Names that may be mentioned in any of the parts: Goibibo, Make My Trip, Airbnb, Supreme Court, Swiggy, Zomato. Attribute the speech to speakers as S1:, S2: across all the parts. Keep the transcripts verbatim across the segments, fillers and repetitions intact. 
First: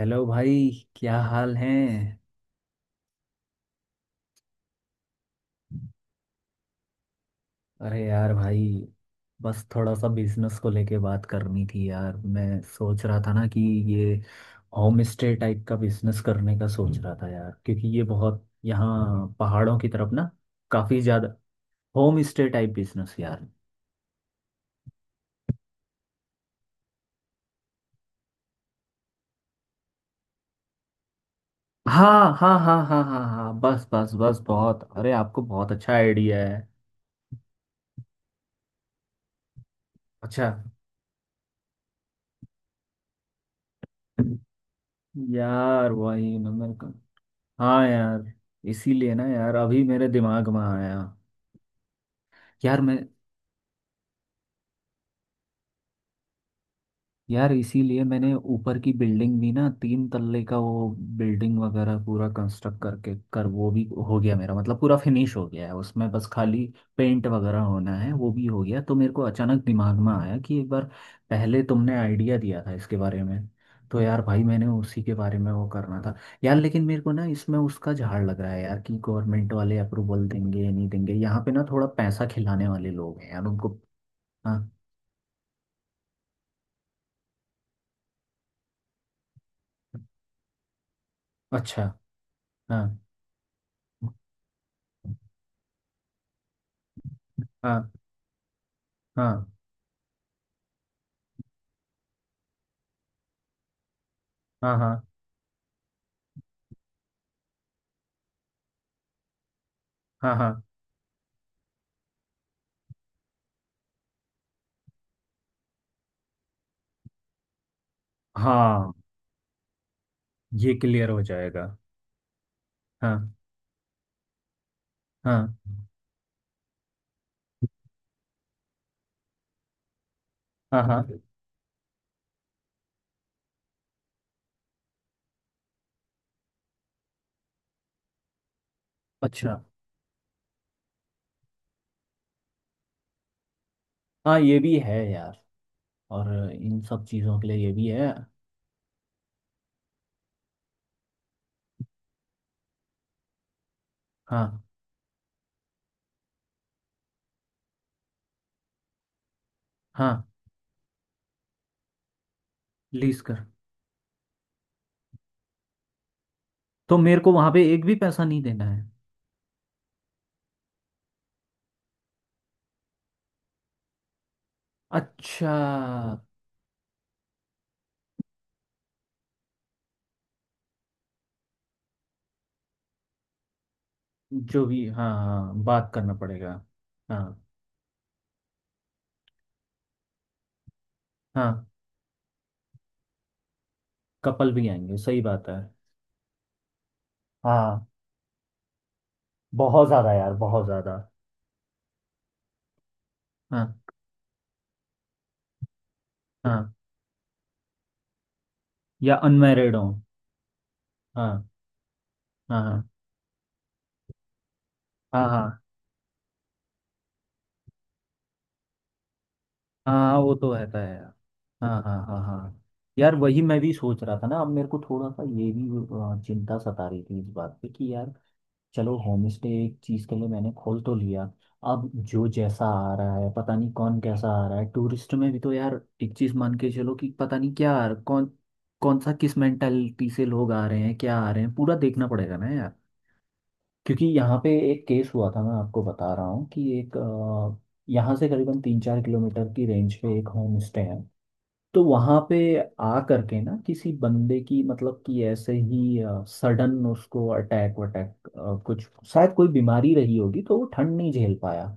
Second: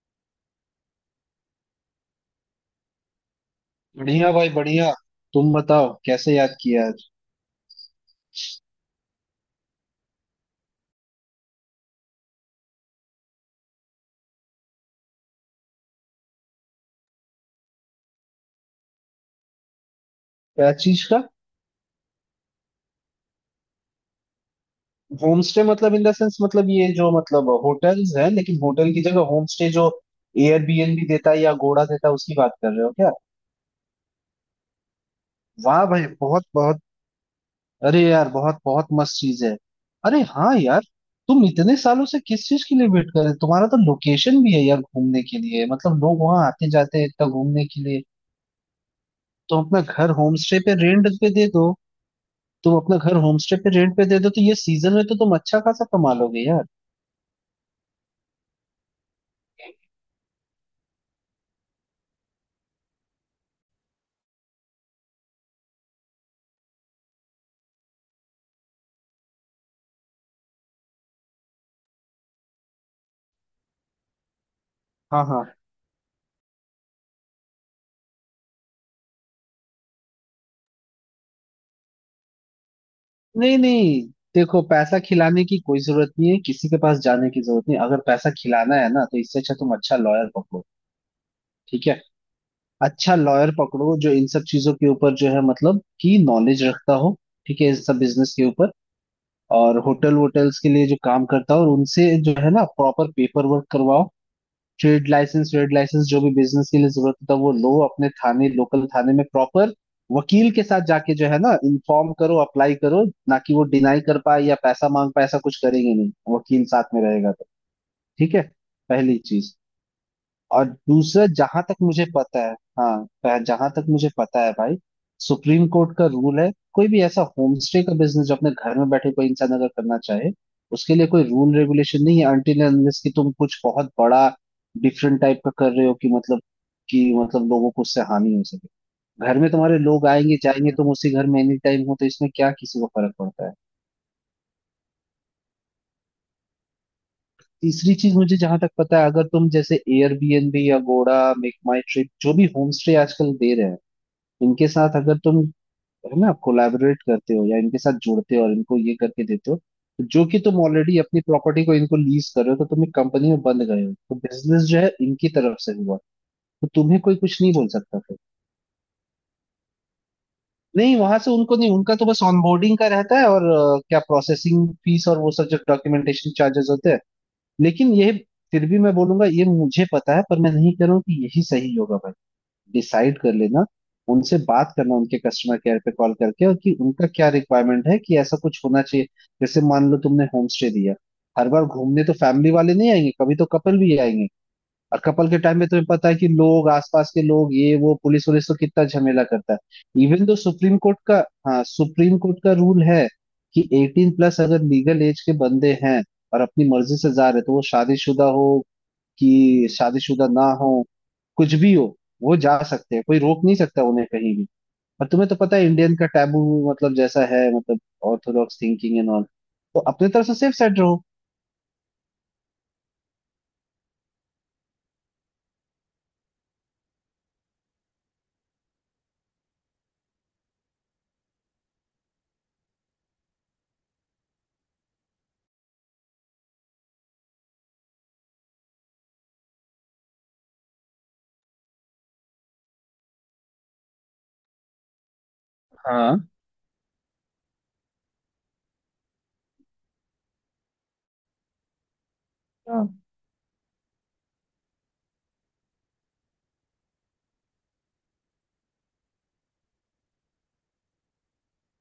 S1: Hello भाई, क्या हाल है।
S2: बढ़िया भाई बढ़िया। तुम बताओ कैसे याद किया आज।
S1: अरे यार भाई, बस थोड़ा सा बिजनेस को लेके बात करनी थी यार। मैं सोच रहा था ना कि ये होम स्टे टाइप का बिजनेस करने का सोच रहा था यार, क्योंकि ये बहुत यहाँ पहाड़ों की तरफ ना
S2: क्या
S1: काफी
S2: चीज का।
S1: ज्यादा। होम स्टे टाइप बिजनेस यार।
S2: होम स्टे मतलब इन द सेंस मतलब ये जो मतलब होटल्स है लेकिन होटल की जगह होम स्टे जो एयरबीएनबी देता है या गोड़ा देता
S1: हाँ
S2: है उसकी
S1: हाँ
S2: बात कर
S1: हाँ
S2: रहे हो
S1: हाँ
S2: क्या।
S1: हाँ हाँ, बस बस बस बहुत, अरे आपको बहुत
S2: वाह
S1: अच्छा
S2: भाई
S1: आइडिया
S2: बहुत
S1: है।
S2: बहुत। अरे यार बहुत बहुत मस्त चीज है। अरे
S1: अच्छा।
S2: हाँ यार, तुम इतने सालों से किस चीज के लिए वेट कर रहे हो? तुम्हारा तो लोकेशन भी है यार घूमने के लिए,
S1: यार
S2: मतलब लोग
S1: वही
S2: वहां
S1: ना
S2: आते
S1: मेरे को।
S2: जाते हैं इतना घूमने के
S1: हाँ
S2: लिए।
S1: यार, इसीलिए ना यार
S2: तो अपना
S1: अभी मेरे
S2: घर होम
S1: दिमाग
S2: स्टे
S1: में
S2: पे
S1: आया।
S2: रेंट पे दे दो। तुम
S1: यार मैं,
S2: अपना घर होमस्टे पे रेंट पे दे दो तो ये सीजन में तो तुम अच्छा खासा कमा लोगे यार।
S1: यार इसीलिए मैंने ऊपर की बिल्डिंग भी ना तीन तल्ले का वो बिल्डिंग वगैरह पूरा कंस्ट्रक्ट करके कर वो भी हो गया मेरा, मतलब पूरा फिनिश हो गया है। उसमें बस खाली पेंट वगैरह होना है, वो भी हो गया। तो मेरे को अचानक दिमाग में आया कि एक बार पहले तुमने आइडिया दिया था इसके बारे में, तो यार भाई मैंने उसी के
S2: हाँ
S1: बारे
S2: हाँ।
S1: में वो करना था। यार लेकिन मेरे को ना इसमें उसका झाड़ लग रहा है यार, कि गवर्नमेंट वाले अप्रूवल देंगे या नहीं देंगे। यहाँ पे ना थोड़ा पैसा खिलाने वाले लोग हैं यार
S2: नहीं
S1: उनको।
S2: नहीं, देखो
S1: हाँ।
S2: पैसा खिलाने की कोई जरूरत नहीं है, किसी के पास जाने की जरूरत नहीं। अगर पैसा खिलाना है ना तो इससे अच्छा तुम अच्छा लॉयर पकड़ो।
S1: अच्छा।
S2: ठीक है।
S1: हाँ
S2: अच्छा लॉयर पकड़ो जो इन सब चीजों के ऊपर जो है मतलब कि नॉलेज रखता हो। ठीक है, इन
S1: हाँ
S2: सब बिजनेस के ऊपर
S1: हाँ
S2: और होटल वोटल्स के लिए जो काम करता हो, और उनसे जो है ना प्रॉपर पेपर वर्क करवाओ।
S1: हाँ हाँ
S2: ट्रेड लाइसेंस, ट्रेड लाइसेंस जो भी बिजनेस के लिए जरूरत होता है वो लो। अपने थाने, लोकल थाने में प्रॉपर
S1: हाँ
S2: वकील
S1: हाँ
S2: के साथ जाके जो है ना इन्फॉर्म करो, अप्लाई करो। ना कि वो डिनाई कर पाए या पैसा मांग पाए, ऐसा कुछ करेंगे नहीं वकील साथ में रहेगा तो। ठीक है।
S1: हाँ।
S2: पहली चीज। और
S1: ये क्लियर हो
S2: दूसरा, जहां
S1: जाएगा।
S2: तक मुझे पता है, हाँ
S1: हाँ
S2: पह- जहां तक मुझे पता है भाई,
S1: हाँ
S2: सुप्रीम कोर्ट का रूल है कोई भी ऐसा होम स्टे का बिजनेस जो अपने घर में बैठे कोई इंसान अगर करना चाहे,
S1: हाँ
S2: उसके लिए
S1: हाँ।
S2: कोई रूल रेगुलेशन नहीं है। अनटिल एंड अनलेस कि तुम कुछ बहुत बड़ा डिफरेंट टाइप का कर रहे हो कि मतलब कि मतलब लोगों को उससे हानि हो सके। घर में
S1: अच्छा।
S2: तुम्हारे लोग आएंगे जाएंगे, तुम उसी घर में एनी टाइम हो, तो इसमें क्या किसी को फर्क पड़ता है।
S1: हाँ, ये भी है यार। और इन सब चीज़ों के लिए ये भी
S2: तीसरी
S1: है।
S2: चीज मुझे जहां तक पता है, अगर तुम जैसे एयरबीएनबी या गोड़ा, मेक माई ट्रिप, जो भी होम स्टे आजकल दे रहे हैं,
S1: हाँ
S2: इनके साथ अगर तुम है ना कोलैबोरेट करते हो या इनके साथ जुड़ते हो और इनको ये करके देते हो, तो जो
S1: हाँ।
S2: कि तुम ऑलरेडी अपनी प्रॉपर्टी को इनको लीज कर रहे हो, तो तुम एक
S1: लीज
S2: कंपनी
S1: कर।
S2: में बंद गए हो, तो बिजनेस जो है इनकी तरफ से हुआ। तो
S1: तो
S2: तुम्हें कोई
S1: मेरे को
S2: कुछ
S1: वहाँ
S2: नहीं
S1: पे
S2: बोल
S1: एक भी
S2: सकता फिर।
S1: पैसा नहीं देना है।
S2: नहीं, वहां से उनको नहीं, उनका तो बस ऑनबोर्डिंग का रहता है और अ, क्या प्रोसेसिंग फीस और वो
S1: अच्छा।
S2: सब जो डॉक्यूमेंटेशन चार्जेस होते हैं। लेकिन यह, फिर भी मैं बोलूंगा ये मुझे पता है पर मैं नहीं कह रहा हूँ कि यही सही होगा भाई। डिसाइड कर लेना। उनसे
S1: जो
S2: बात
S1: भी,
S2: करना,
S1: हाँ
S2: उनके कस्टमर
S1: हाँ
S2: केयर
S1: बात
S2: पे
S1: करना
S2: कॉल करके,
S1: पड़ेगा।
S2: और कि उनका क्या
S1: हाँ
S2: रिक्वायरमेंट है, कि ऐसा कुछ होना चाहिए। जैसे मान लो तुमने होम स्टे दिया। हर बार
S1: हाँ।
S2: घूमने तो फैमिली वाले नहीं आएंगे, कभी तो कपल भी आएंगे।
S1: कपल भी आएंगे,
S2: और
S1: सही
S2: कपल के
S1: बात है।
S2: टाइम में तुम्हें पता है कि लोग, आसपास के लोग, ये
S1: हाँ।
S2: वो पुलिस वुलिस तो कितना झमेला करता
S1: बहुत
S2: है।
S1: ज़्यादा
S2: इवन
S1: यार,
S2: तो
S1: बहुत
S2: सुप्रीम
S1: ज़्यादा।
S2: कोर्ट का, हाँ सुप्रीम कोर्ट का रूल है कि
S1: हाँ
S2: एटीन प्लस अगर लीगल एज के बंदे हैं और अपनी
S1: हाँ।
S2: मर्जी से जा रहे, तो वो शादीशुदा हो
S1: या
S2: कि
S1: अनमैरिड हो।
S2: शादीशुदा ना हो,
S1: हाँ
S2: कुछ भी हो, वो जा
S1: हाँ हाँ
S2: सकते हैं, कोई रोक नहीं सकता उन्हें कहीं भी। और
S1: हाँ
S2: तुम्हें तो पता
S1: हाँ।
S2: है इंडियन का टैबू, मतलब जैसा है, मतलब ऑर्थोडॉक्स थिंकिंग एंड ऑल। तो अपने
S1: हाँ
S2: तरफ
S1: वो
S2: से
S1: तो
S2: सेफ
S1: रहता
S2: साइड
S1: है
S2: रहो।
S1: यार। हाँ हाँ हाँ हाँ। यार वही मैं भी सोच रहा था ना, अब मेरे को थोड़ा सा ये भी अ, चिंता सता रही थी इस बात पे कि यार चलो होम स्टे एक चीज़ के लिए मैंने खोल तो लिया। अब जो जैसा आ रहा है पता नहीं कौन कैसा आ रहा है टूरिस्ट में भी, तो यार एक चीज़ मान के चलो कि पता नहीं क्या आ रहा- कौन कौन सा किस मेंटालिटी से लोग आ रहे हैं, क्या आ रहे हैं, पूरा देखना पड़ेगा ना यार। क्योंकि यहाँ पे एक केस हुआ था, मैं आपको बता
S2: हाँ
S1: रहा हूँ कि एक अ, यहाँ से करीबन तीन चार किलोमीटर की रेंज पे एक होम स्टे है। तो वहाँ पे
S2: हाँ
S1: आ करके ना किसी बंदे की मतलब कि ऐसे ही सडन उसको अटैक वटैक अ, कुछ शायद कोई बीमारी रही होगी तो वो ठंड नहीं झेल पाया।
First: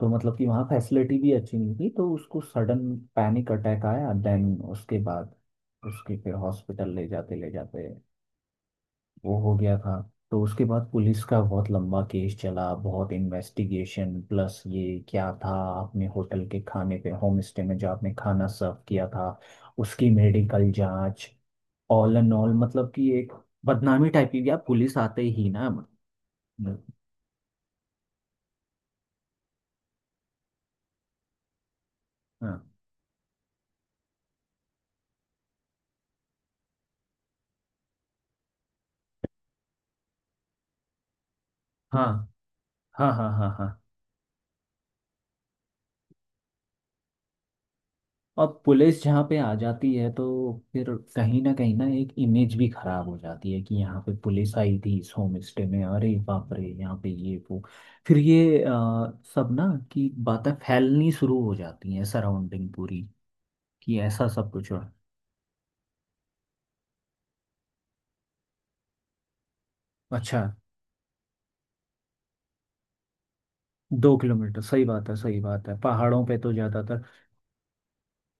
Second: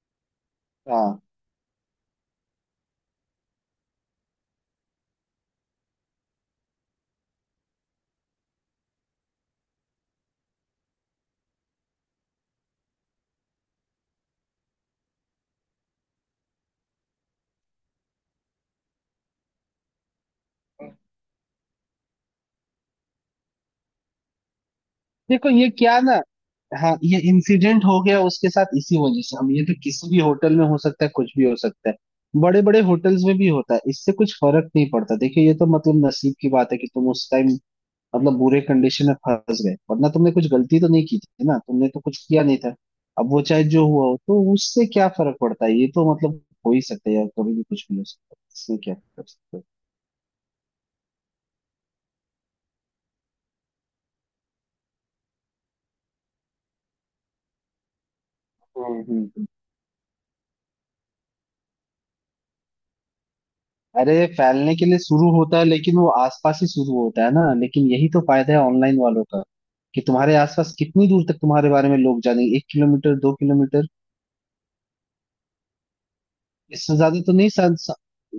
S1: तो मतलब कि वहाँ फैसिलिटी
S2: हाँ।
S1: भी अच्छी नहीं थी, तो उसको सडन पैनिक अटैक आया, देन उसके बाद उसके फिर हॉस्पिटल ले जाते ले जाते वो हो गया था। तो उसके बाद पुलिस का बहुत लंबा केस चला, बहुत इन्वेस्टिगेशन प्लस ये क्या था, आपने होटल के खाने पे होम स्टे में जो आपने खाना सर्व किया था उसकी मेडिकल जांच, ऑल एंड ऑल मतलब कि एक बदनामी टाइप की यार पुलिस आते ही
S2: देखो
S1: ना।
S2: ये क्या ना, हाँ ये इंसिडेंट हो गया उसके साथ इसी वजह से। अब ये तो किसी भी होटल में हो सकता है, कुछ भी हो सकता है,
S1: हाँ
S2: बड़े बड़े होटल्स में भी होता है, इससे कुछ फर्क नहीं पड़ता। देखिए ये तो मतलब नसीब की बात है कि तुम उस टाइम मतलब बुरे कंडीशन में फंस गए, वरना तुमने कुछ गलती तो नहीं की थी ना, तुमने तो
S1: हाँ
S2: कुछ किया नहीं था।
S1: हाँ हाँ
S2: अब
S1: हाँ
S2: वो
S1: हाँ
S2: चाहे
S1: हाँ।
S2: जो हुआ हो तो उससे क्या फर्क पड़ता है, ये तो मतलब हो ही सकता है यार, कभी भी कुछ भी हो सकता है,
S1: अब
S2: इसमें क्या
S1: पुलिस जहाँ
S2: कर
S1: पे आ
S2: सकते हैं।
S1: जाती है तो फिर कहीं ना कहीं ना एक इमेज भी खराब हो जाती है, कि यहाँ पे पुलिस आई थी इस होम स्टे में, अरे बाप रे यहाँ पे ये वो। फिर ये अ,
S2: हम्म हम्म।
S1: सब ना, कि बातें फैलनी शुरू हो जाती हैं सराउंडिंग पूरी, कि
S2: अरे
S1: ऐसा सब कुछ
S2: फैलने
S1: हो।
S2: के लिए शुरू होता है लेकिन वो आसपास ही शुरू होता है ना। लेकिन यही तो फायदा है ऑनलाइन वालों का, कि तुम्हारे
S1: अच्छा।
S2: आसपास कितनी दूर तक तुम्हारे बारे में लोग जानेंगे, एक किलोमीटर, दो किलोमीटर,
S1: दो किलोमीटर, सही बात है, सही बात है, पहाड़ों पे तो
S2: इससे
S1: ज़्यादातर।
S2: ज्यादा तो नहीं स, स,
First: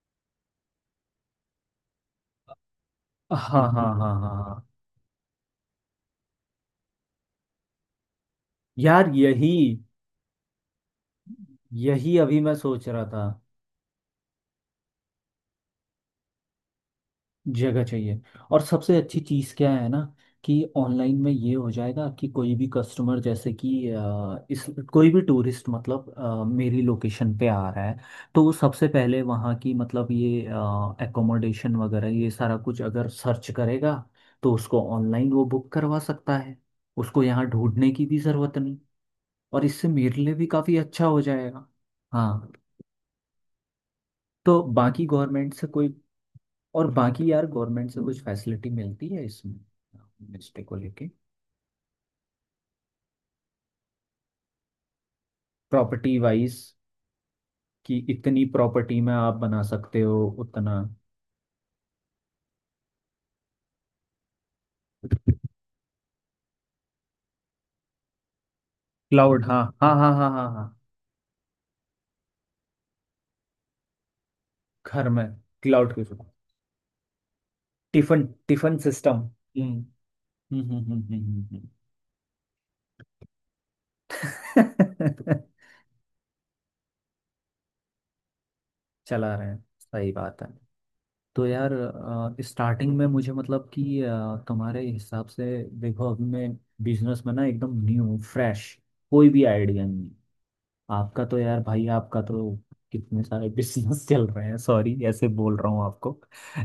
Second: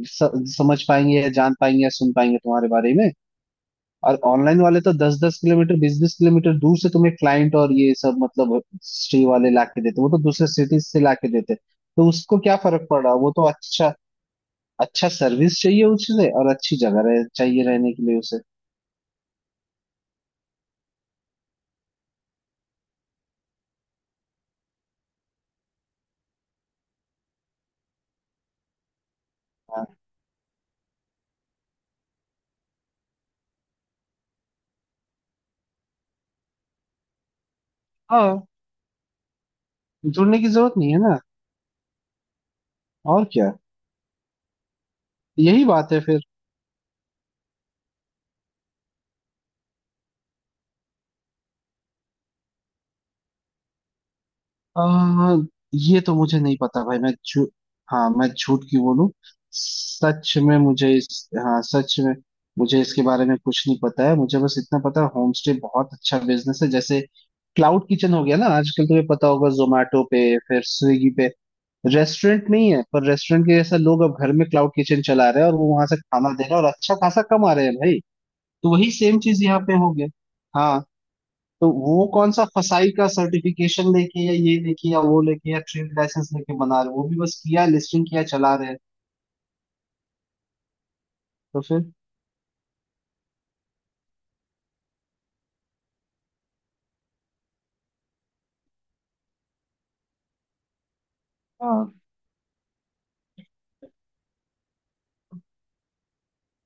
S2: स, समझ पाएंगे या जान पाएंगे या सुन पाएंगे तुम्हारे बारे में।
S1: हाँ हाँ हाँ हाँ
S2: और ऑनलाइन
S1: हाँ।
S2: वाले तो दस दस किलोमीटर, बीस बीस किलोमीटर दूर से तुम्हें क्लाइंट और ये सब, मतलब
S1: यार
S2: स्ट्री वाले
S1: यही,
S2: ला के देते, वो तो दूसरे सिटीज से ला के देते, तो
S1: यही
S2: उसको
S1: अभी मैं
S2: क्या फर्क
S1: सोच
S2: पड़
S1: रहा
S2: रहा,
S1: था।
S2: वो तो अच्छा, अच्छा सर्विस चाहिए उससे और अच्छी जगह रह, चाहिए
S1: जगह
S2: रहने के लिए
S1: चाहिए।
S2: उसे।
S1: और सबसे अच्छी चीज़ क्या है ना, कि ऑनलाइन में ये हो जाएगा कि कोई भी कस्टमर जैसे कि अ, इस कोई भी टूरिस्ट मतलब अ, मेरी लोकेशन पे आ रहा है तो वो सबसे पहले वहाँ की मतलब ये एकोमोडेशन वगैरह ये सारा कुछ अगर सर्च करेगा तो उसको ऑनलाइन वो बुक करवा सकता है। उसको यहाँ ढूंढने की भी
S2: हाँ,
S1: ज़रूरत नहीं, और इससे मेरे लिए
S2: जुड़ने
S1: भी
S2: की जरूरत
S1: काफ़ी
S2: नहीं है
S1: अच्छा
S2: ना।
S1: हो जाएगा। हाँ।
S2: और क्या।
S1: तो बाकी गवर्नमेंट
S2: यही
S1: से
S2: बात
S1: कोई,
S2: है फिर।
S1: और बाकी यार गवर्नमेंट से कुछ फैसिलिटी मिलती है इसमें होमस्टे को लेके
S2: आ, ये तो
S1: प्रॉपर्टी
S2: मुझे नहीं
S1: वाइज,
S2: पता भाई, मैं झू
S1: कि
S2: हाँ मैं
S1: इतनी
S2: झूठ क्यों
S1: प्रॉपर्टी
S2: बोलूं,
S1: में आप बना सकते हो
S2: सच में
S1: उतना।
S2: मुझे इस, हाँ सच में मुझे इसके बारे में कुछ नहीं पता है। मुझे बस इतना पता है होम स्टे बहुत अच्छा बिजनेस है, जैसे क्लाउड किचन हो गया ना आजकल, तुम्हें पता
S1: क्लाउड
S2: होगा
S1: हाँ हाँ
S2: जोमेटो
S1: हाँ
S2: पे
S1: हाँ हाँ
S2: फिर
S1: हाँ।
S2: स्विगी पे, रेस्टोरेंट नहीं है पर रेस्टोरेंट के जैसा लोग अब घर में क्लाउड किचन
S1: घर में
S2: चला रहे हैं, और वो वहां
S1: क्लाउड
S2: से
S1: के थ्रू।
S2: खाना दे रहे हैं और अच्छा खासा कमा रहे हैं भाई।
S1: टिफिन।
S2: तो
S1: टिफिन
S2: वही
S1: सिस्टम।
S2: सेम चीज यहाँ पे
S1: हम्म
S2: हो गया।
S1: हम्म हम्म
S2: हाँ।
S1: हम्म हम्म, हम्म,
S2: तो
S1: हम्म।
S2: वो कौन सा फसाई का सर्टिफिकेशन लेके या ये लेके या वो लेके या ट्रेड लाइसेंस लेके बना रहे हैं? वो भी बस किया लिस्टिंग, किया चला रहे हैं।
S1: चला रहे हैं, सही बात है। तो
S2: तो
S1: यार
S2: फिर,
S1: स्टार्टिंग में मुझे मतलब कि अ, तुम्हारे हिसाब से, देखो अभी मैं बिजनेस में ना एकदम न्यू फ्रेश, कोई भी आइडिया नहीं। आपका तो यार भाई
S2: हाँ
S1: आपका तो कितने सारे बिजनेस चल रहे हैं, सॉरी ऐसे बोल रहा हूँ आपको।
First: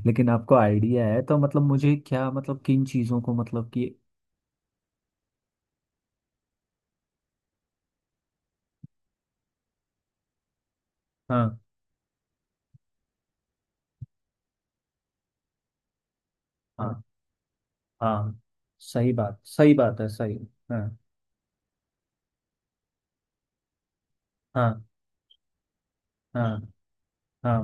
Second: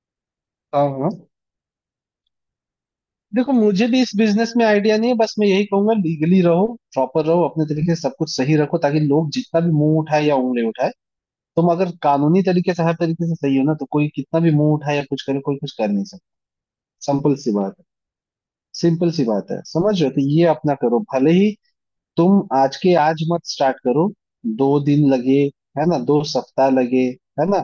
S1: लेकिन आपको
S2: हाँ
S1: आइडिया है
S2: हाँ,
S1: तो मतलब मुझे क्या मतलब किन चीज़ों को
S2: देखो
S1: मतलब
S2: मुझे
S1: कि,
S2: भी इस बिजनेस में आइडिया नहीं है, बस मैं यही कहूंगा लीगली रहो, प्रॉपर रहो, अपने तरीके से सब कुछ सही रखो ताकि लोग जितना भी मुंह उठाए या उंगली उठाए,
S1: हाँ
S2: तुम अगर कानूनी तरीके से हर तरीके से सही हो ना तो कोई कितना भी मुंह उठाए या कुछ करे, कोई कुछ कर नहीं सकता।
S1: हाँ
S2: सिंपल सी बात है।
S1: हाँ,
S2: सिंपल
S1: सही
S2: सी
S1: बात
S2: बात है,
S1: सही
S2: समझ
S1: बात
S2: रहे
S1: है
S2: हो, तो
S1: सही।
S2: ये अपना
S1: हाँ
S2: करो भले ही तुम आज के आज मत स्टार्ट करो, दो
S1: हाँ
S2: दिन लगे है ना, दो
S1: हाँ
S2: सप्ताह लगे है ना,
S1: हाँ।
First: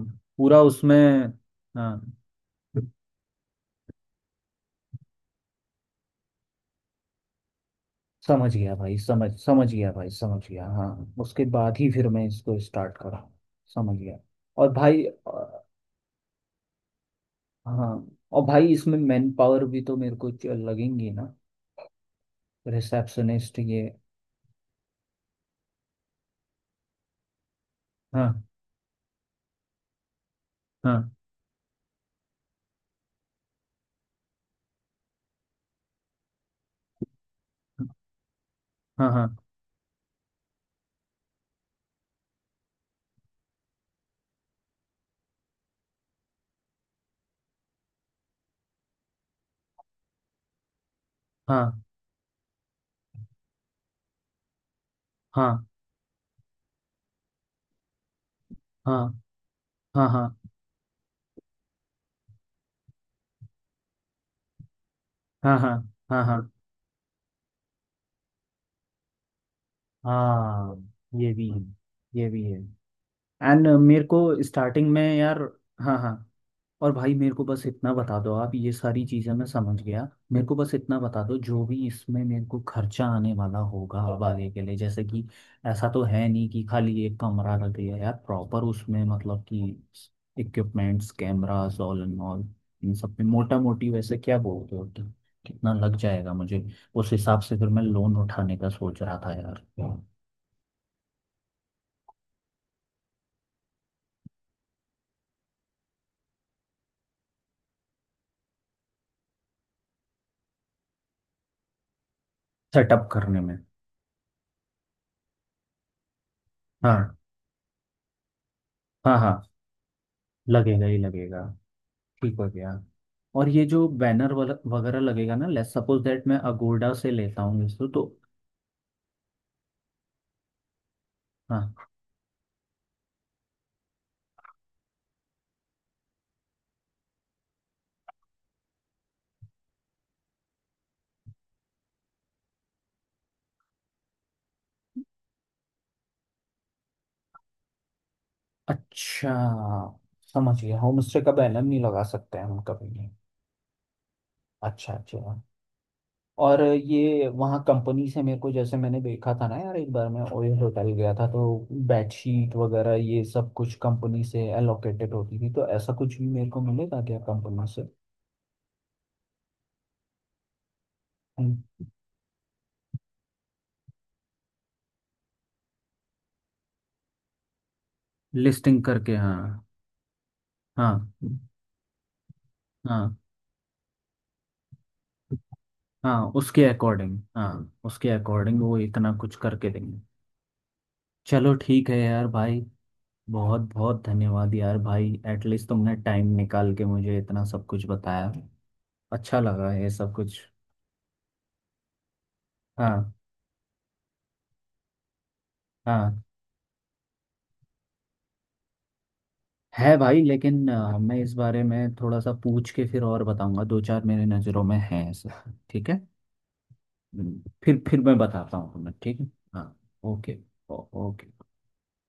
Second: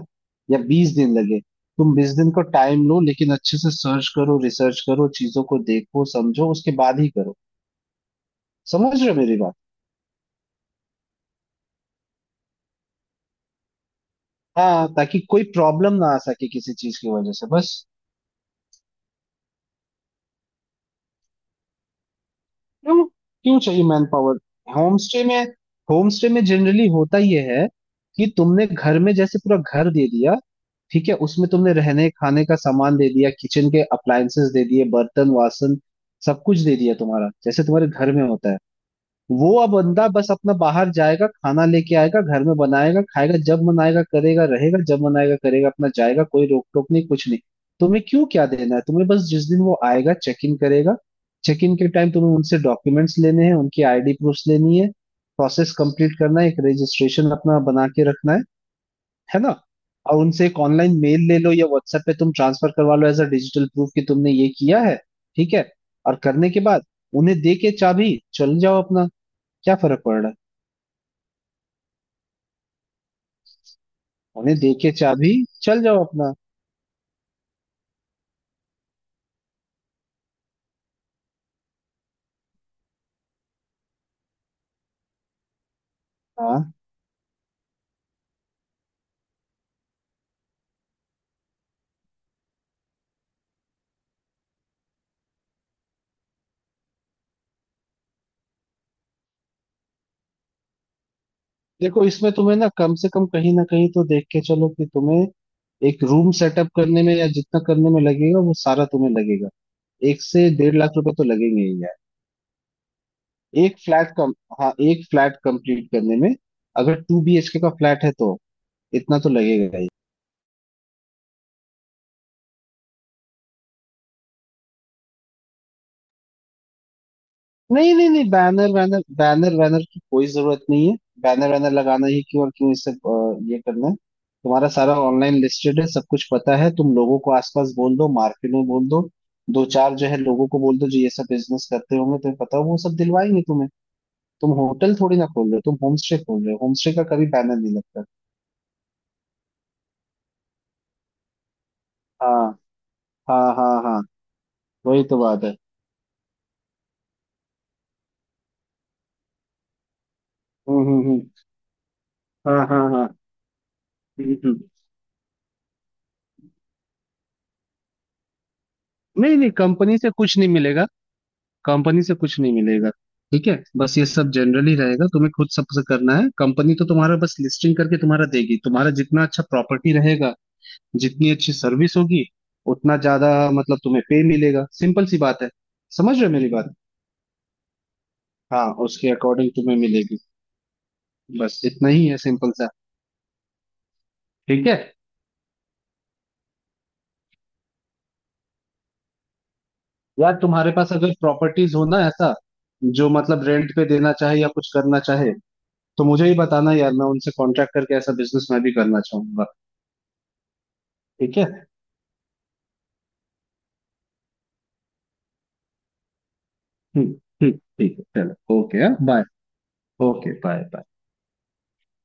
S2: या
S1: पूरा
S2: बीस दिन
S1: उसमें।
S2: लगे। तुम
S1: हाँ।
S2: बीस दिन को टाइम लो लेकिन अच्छे से सर्च करो, रिसर्च करो, चीजों को देखो समझो उसके बाद ही करो।
S1: समझ गया
S2: समझ
S1: भाई
S2: रहे हो
S1: समझ
S2: मेरी बात?
S1: समझ गया भाई समझ गया हाँ। उसके बाद ही फिर मैं इसको स्टार्ट करा। समझ गया। और
S2: हाँ
S1: भाई
S2: ताकि कोई
S1: अ,
S2: प्रॉब्लम ना आ सके किसी चीज की वजह से बस।
S1: हाँ, और भाई इसमें मैन पावर भी तो मेरे को च- लगेंगी ना,
S2: क्यों क्यों
S1: रिसेप्शनिस्ट
S2: चाहिए
S1: ये।
S2: मैन पावर होम स्टे में। होम स्टे में जनरली होता यह है कि
S1: हाँ
S2: तुमने घर में जैसे पूरा घर दे दिया, ठीक
S1: हाँ
S2: है, उसमें तुमने रहने खाने का सामान दे दिया, किचन के अप्लायंसेस दे दिए, बर्तन वासन सब कुछ दे दिया तुम्हारा, जैसे तुम्हारे घर में होता है।
S1: हाँ हाँ
S2: वो अब बंदा बस अपना बाहर जाएगा, खाना लेके आएगा, घर में बनाएगा, खाएगा, जब मन आएगा करेगा, रहेगा जब मन आएगा करेगा, अपना जाएगा, कोई रोक टोक नहीं, कुछ नहीं। तुम्हें क्यों क्या देना है, तुम्हें बस जिस दिन वो आएगा चेक इन करेगा, चेक
S1: हाँ
S2: इन के टाइम तुम्हें उनसे डॉक्यूमेंट्स लेने हैं, उनकी आईडी प्रूफ लेनी है,
S1: हाँ
S2: प्रोसेस कंप्लीट करना है, एक रजिस्ट्रेशन अपना बना के रखना है
S1: हाँ
S2: है ना।
S1: हाँ
S2: और
S1: हाँ
S2: उनसे एक ऑनलाइन मेल ले लो, या व्हाट्सएप पे तुम ट्रांसफर करवा लो एज अ डिजिटल प्रूफ कि तुमने ये किया है। ठीक
S1: हाँ
S2: है।
S1: हाँ
S2: और
S1: हाँ
S2: करने
S1: हाँ
S2: के बाद उन्हें दे के चाबी, चल जाओ अपना, क्या फर्क पड़ रहा है।
S1: हाँ। ये भी है, ये भी है। एंड मेरे को
S2: उन्हें दे
S1: स्टार्टिंग
S2: के
S1: में
S2: चाबी
S1: यार।
S2: चल
S1: हाँ
S2: जाओ
S1: हाँ।
S2: अपना।
S1: और भाई मेरे को बस इतना बता दो आप, ये सारी चीज़ें मैं समझ गया। मेरे को बस इतना बता दो जो भी इसमें मेरे को खर्चा आने वाला होगा अब आगे के लिए, जैसे कि ऐसा तो है नहीं कि
S2: हाँ
S1: खाली एक कमरा लग गया यार प्रॉपर उसमें मतलब कि equipments cameras all and all, इन सब पे मोटा मोटी वैसे क्या बोलते हो कि कितना लग जाएगा मुझे। उस हिसाब से फिर मैं लोन उठाने का सोच रहा था यार।
S2: देखो इसमें तुम्हें ना कम से कम कहीं ना कहीं तो देख के चलो कि तुम्हें एक रूम सेटअप करने में या जितना करने में लगेगा, वो सारा तुम्हें लगेगा एक से डेढ़ लाख रुपए तो लगेंगे ही यार।
S1: सेटअप करने में।
S2: एक फ्लैट कम, हाँ एक फ्लैट कंप्लीट करने में, अगर
S1: हाँ
S2: टू बी एच के का फ्लैट है तो
S1: हाँ
S2: इतना तो
S1: हाँ।
S2: लगेगा ही।
S1: लगेगा ही लगेगा। ठीक हो गया। और ये जो बैनर वगैरह लगेगा ना, लेट्स सपोज दैट मैं अगोडा से लेता हूँ इसको
S2: नहीं
S1: तो।
S2: नहीं नहीं बैनर वैनर बैनर वैनर की कोई जरूरत नहीं है। बैनर वैनर
S1: हाँ।
S2: लगाना ही क्यों और क्यों इससे, अ, ये करना है, तुम्हारा सारा ऑनलाइन लिस्टेड है, सब कुछ पता है, तुम लोगों को आसपास बोल दो, मार्केट में बोल दो, दो चार जो है लोगों को बोल दो, जो ये सब बिजनेस करते होंगे तुम्हें पता हो, वो सब दिलवाएंगे तुम्हें। तुम होटल थोड़ी ना खोल रहे हो, तुम होम स्टे खोल रहे हो, होम स्टे का कभी बैनर नहीं लगता।
S1: अच्छा, समझ गया, होम स्टे का बैनर नहीं लगा सकते हैं
S2: हाँ
S1: हम कभी नहीं।
S2: हाँ हाँ हाँ।
S1: अच्छा
S2: वही तो
S1: अच्छा।
S2: बात है।
S1: और ये वहाँ कंपनी से मेरे को, जैसे मैंने देखा था ना यार एक बार मैं ओयो
S2: हम्म
S1: होटल
S2: हम्म
S1: गया
S2: हम्म।
S1: था तो बेडशीट
S2: हाँ हाँ
S1: वगैरह
S2: हाँ।
S1: ये सब कुछ कंपनी
S2: हम्म
S1: से
S2: हम्म।
S1: एलोकेटेड होती थी, तो ऐसा कुछ भी मेरे को मिलेगा क्या कंपनी से।
S2: नहीं नहीं कंपनी से कुछ नहीं मिलेगा, कंपनी से कुछ नहीं मिलेगा। ठीक है, बस ये सब जनरली रहेगा, तुम्हें खुद सबसे करना है। कंपनी तो तुम्हारा बस लिस्टिंग करके तुम्हारा देगी,
S1: लिस्टिंग
S2: तुम्हारा
S1: करके,
S2: जितना
S1: हाँ।
S2: अच्छा प्रॉपर्टी रहेगा,
S1: हाँ
S2: जितनी अच्छी सर्विस होगी, उतना
S1: हाँ
S2: ज्यादा मतलब तुम्हें पे मिलेगा, सिंपल सी बात है। समझ रहे
S1: हाँ।
S2: हो मेरी
S1: उसके
S2: बात?
S1: अकॉर्डिंग, हाँ उसके अकॉर्डिंग
S2: हाँ
S1: वो
S2: उसके
S1: इतना कुछ
S2: अकॉर्डिंग
S1: करके
S2: तुम्हें
S1: देंगे।
S2: मिलेगी।
S1: चलो
S2: बस इतना
S1: ठीक है
S2: ही है,
S1: यार
S2: सिंपल
S1: भाई,
S2: सा।
S1: बहुत बहुत धन्यवाद
S2: ठीक है,
S1: यार भाई, एटलीस्ट तुमने टाइम निकाल के मुझे इतना सब कुछ बताया, अच्छा लगा ये सब
S2: यार
S1: कुछ।
S2: तुम्हारे पास अगर प्रॉपर्टीज हो ना ऐसा, जो
S1: हाँ
S2: मतलब रेंट पे देना चाहे या कुछ करना चाहे, तो
S1: हाँ।
S2: मुझे ही बताना यार, मैं उनसे कॉन्ट्रैक्ट करके ऐसा बिजनेस मैं भी करना चाहूंगा।
S1: है भाई, लेकिन अ, मैं इस
S2: ठीक
S1: बारे
S2: है।
S1: में थोड़ा सा पूछ के फिर और बताऊंगा, दो चार मेरे नज़रों में है ऐसा। ठीक है।
S2: हम्म,
S1: हम्म,
S2: हम्म,
S1: फिर
S2: ठीक
S1: फिर
S2: है
S1: मैं बताता
S2: चलो
S1: हूँ
S2: ओके
S1: तुम्हें, ठीक
S2: बाय।
S1: है। हाँ।
S2: Okay
S1: okay.
S2: Bye bye.
S1: ओ- ओके।